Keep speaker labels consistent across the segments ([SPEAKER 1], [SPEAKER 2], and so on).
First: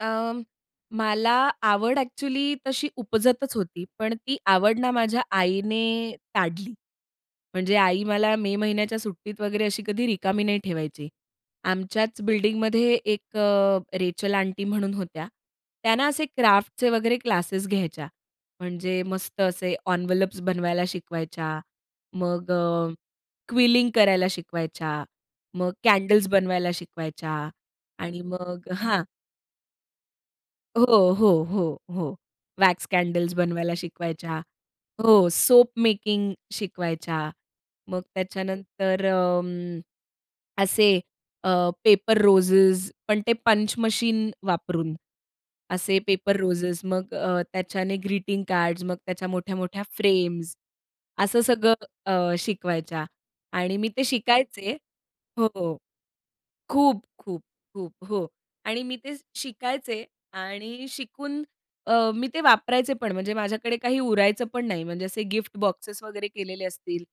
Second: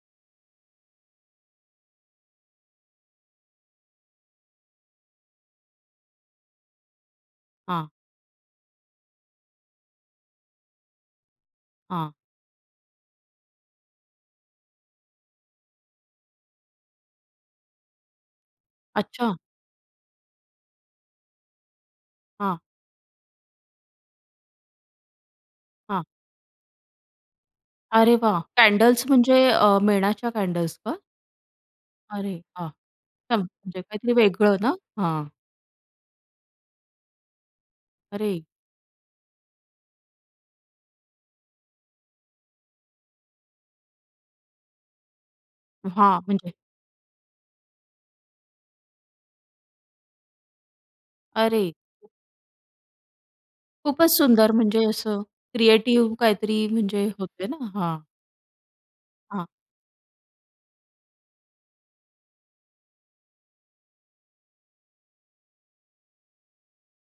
[SPEAKER 1] अं, मला आवड एक्चुअली तशी उपजतच होती, पण ती आवड ना माझ्या आईने ताडली. म्हणजे
[SPEAKER 2] हां.
[SPEAKER 1] आई मला मे महिन्याच्या सुट्टीत वगैरे अशी कधी रिकामी नाही ठेवायची.
[SPEAKER 2] हां.
[SPEAKER 1] आमच्याच बिल्डिंगमध्ये एक अ, रेचेल आंटी म्हणून होत्या. त्या ना असे क्राफ्टचे वगैरे क्लासेस घ्यायच्या, म्हणजे
[SPEAKER 2] अच्छा.
[SPEAKER 1] मस्त असे एन्व्हलप्स बनवायला शिकवायच्या. मग
[SPEAKER 2] हां.
[SPEAKER 1] अ, क्विलिंग करायला शिकवायच्या, मग
[SPEAKER 2] हां.
[SPEAKER 1] कॅन्डल्स बनवायला शिकवायच्या
[SPEAKER 2] अरे,
[SPEAKER 1] आणि
[SPEAKER 2] वाह!
[SPEAKER 1] मग हां.
[SPEAKER 2] कॅन्डल्स म्हणजे अ, मेणाच्या कॅन्डल्स का?
[SPEAKER 1] हो, हो, हो, हो.
[SPEAKER 2] अरे वाह!
[SPEAKER 1] वॅक्स कॅन्डल्स
[SPEAKER 2] [unintelligible]
[SPEAKER 1] बनवायला
[SPEAKER 2] म्हणजे काहीतरी
[SPEAKER 1] शिकवायच्या.
[SPEAKER 2] वेगळं ना हां.
[SPEAKER 1] हो, सोप मेकिंग शिकवायच्या, मग
[SPEAKER 2] अरे.
[SPEAKER 1] त्याच्यानंतर अं, असे अ, पेपर रोजेस पण ते पंच मशीन वापरून, असे
[SPEAKER 2] हां
[SPEAKER 1] पेपर
[SPEAKER 2] म्हणजे
[SPEAKER 1] रोज मग अ, त्याच्याने ग्रीटिंग कार्ड्स, मग त्याच्या मोठ्या-मोठ्या फ्रेम्स, असं
[SPEAKER 2] अरे!
[SPEAKER 1] सगळं अ, शिकवायच्या आणि मी ते
[SPEAKER 2] खूपच सुंदर
[SPEAKER 1] शिकायचे
[SPEAKER 2] म्हणजे असं
[SPEAKER 1] हो.
[SPEAKER 2] क्रिएटिव्ह काहीतरी
[SPEAKER 1] खूप,
[SPEAKER 2] म्हणजे
[SPEAKER 1] खूप,
[SPEAKER 2] होते ना, हां.
[SPEAKER 1] खूप हो, आणि मी ते
[SPEAKER 2] हां.
[SPEAKER 1] शिकायचे आणि शिकून अ, मी ते वापरायचे पण म्हणजे माझ्याकडे काही उरायचं पण नाही. म्हणजे असे गिफ्ट बॉक्सेस वगैरे केलेले असतील,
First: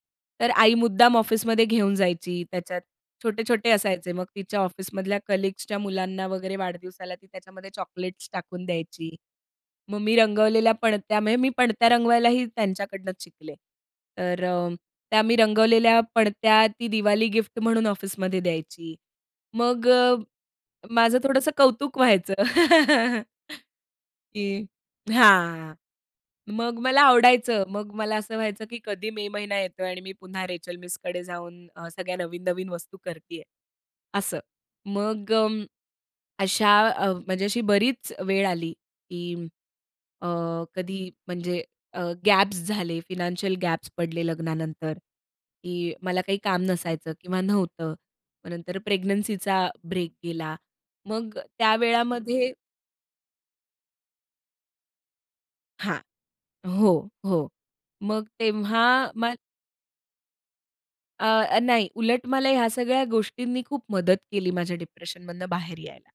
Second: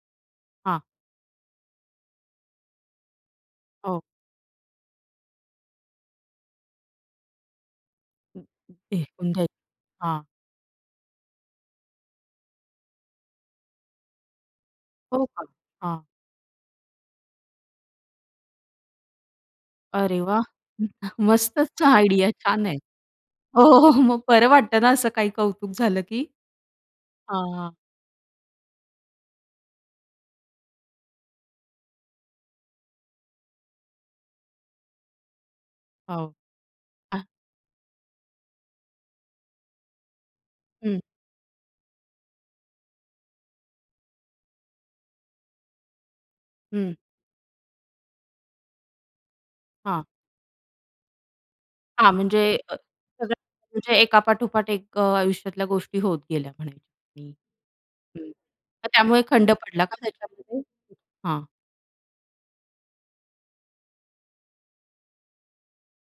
[SPEAKER 1] तर आई
[SPEAKER 2] हां.
[SPEAKER 1] मुद्दाम ऑफिसमध्ये घेऊन जायची. त्याच्यात छोटे-छोटे
[SPEAKER 2] हो.
[SPEAKER 1] असायचे, मग तिच्या ऑफिसमधल्या कलीग्सच्या मुलांना वगैरे, वाढदिवसाला ती त्याच्यामध्ये चॉकलेट्स टाकून द्यायची.
[SPEAKER 2] [unintelligible]
[SPEAKER 1] मग मी
[SPEAKER 2] हां.
[SPEAKER 1] रंगवलेल्या पणत्या म्हणजे मी पणत्या रंगवायलाही त्यांच्याकडनंच शिकले. तर अ, त्या
[SPEAKER 2] हो
[SPEAKER 1] मी
[SPEAKER 2] का.
[SPEAKER 1] रंगवलेल्या
[SPEAKER 2] हां.
[SPEAKER 1] पणत्या ती दिवाळी गिफ्ट म्हणून ऑफिसमध्ये द्यायची. मग अ,
[SPEAKER 2] अरे, वाह!
[SPEAKER 1] माझं थोडंसं
[SPEAKER 2] मस्तच
[SPEAKER 1] कौतुक
[SPEAKER 2] [unintelligible] आयडिया
[SPEAKER 1] व्हायचं.
[SPEAKER 2] छान आहे. हो, हो. मग बरं
[SPEAKER 1] की
[SPEAKER 2] वाटतं ना, असं काही कौतुक
[SPEAKER 1] हां,
[SPEAKER 2] झालं की
[SPEAKER 1] मग मला
[SPEAKER 2] हां,
[SPEAKER 1] आवडायचं
[SPEAKER 2] हां.
[SPEAKER 1] मग मला असं व्हायचं, की कधी मे महिना येतोय आणि मी पुन्हा रेचेल मिसकडे जाऊन अ, सगळ्या नवीन-नवीन वस्तू करतीये असं. मग अ,
[SPEAKER 2] हो.
[SPEAKER 1] अशा अ,
[SPEAKER 2] हां.
[SPEAKER 1] म्हणजे अशी बरीच वेळ आली, की अ, कधी
[SPEAKER 2] हं.
[SPEAKER 1] म्हणजे अ, गॅप्स झाले, फायनान्शियल गॅप्स पडले लग्नानंतर, की मला काही काम
[SPEAKER 2] हं.
[SPEAKER 1] नसायचं किंवा नव्हतं. मग नंतर प्रेग्नन्सीचा
[SPEAKER 2] हां.
[SPEAKER 1] ब्रेक गेला. मग त्या
[SPEAKER 2] हां, म्हणजे
[SPEAKER 1] वेळामध्ये
[SPEAKER 2] अ, सगळं म्हणजे एकापाठोपाठ एक आयुष्यातल्या गोष्टी
[SPEAKER 1] हां.
[SPEAKER 2] होत गेल्या
[SPEAKER 1] हो,
[SPEAKER 2] म्हणायच्या.
[SPEAKER 1] हो.
[SPEAKER 2] [unintelligible] हं,
[SPEAKER 1] मग तेव्हा
[SPEAKER 2] मग त्यामुळे
[SPEAKER 1] मग
[SPEAKER 2] खंड पडला का त्याच्यामध्ये? हां.
[SPEAKER 1] अ, नाही उलट मला ह्या सगळ्या गोष्टींनी खूप मदत केली, माझ्या डिप्रेशनमधनं बाहेर यायला.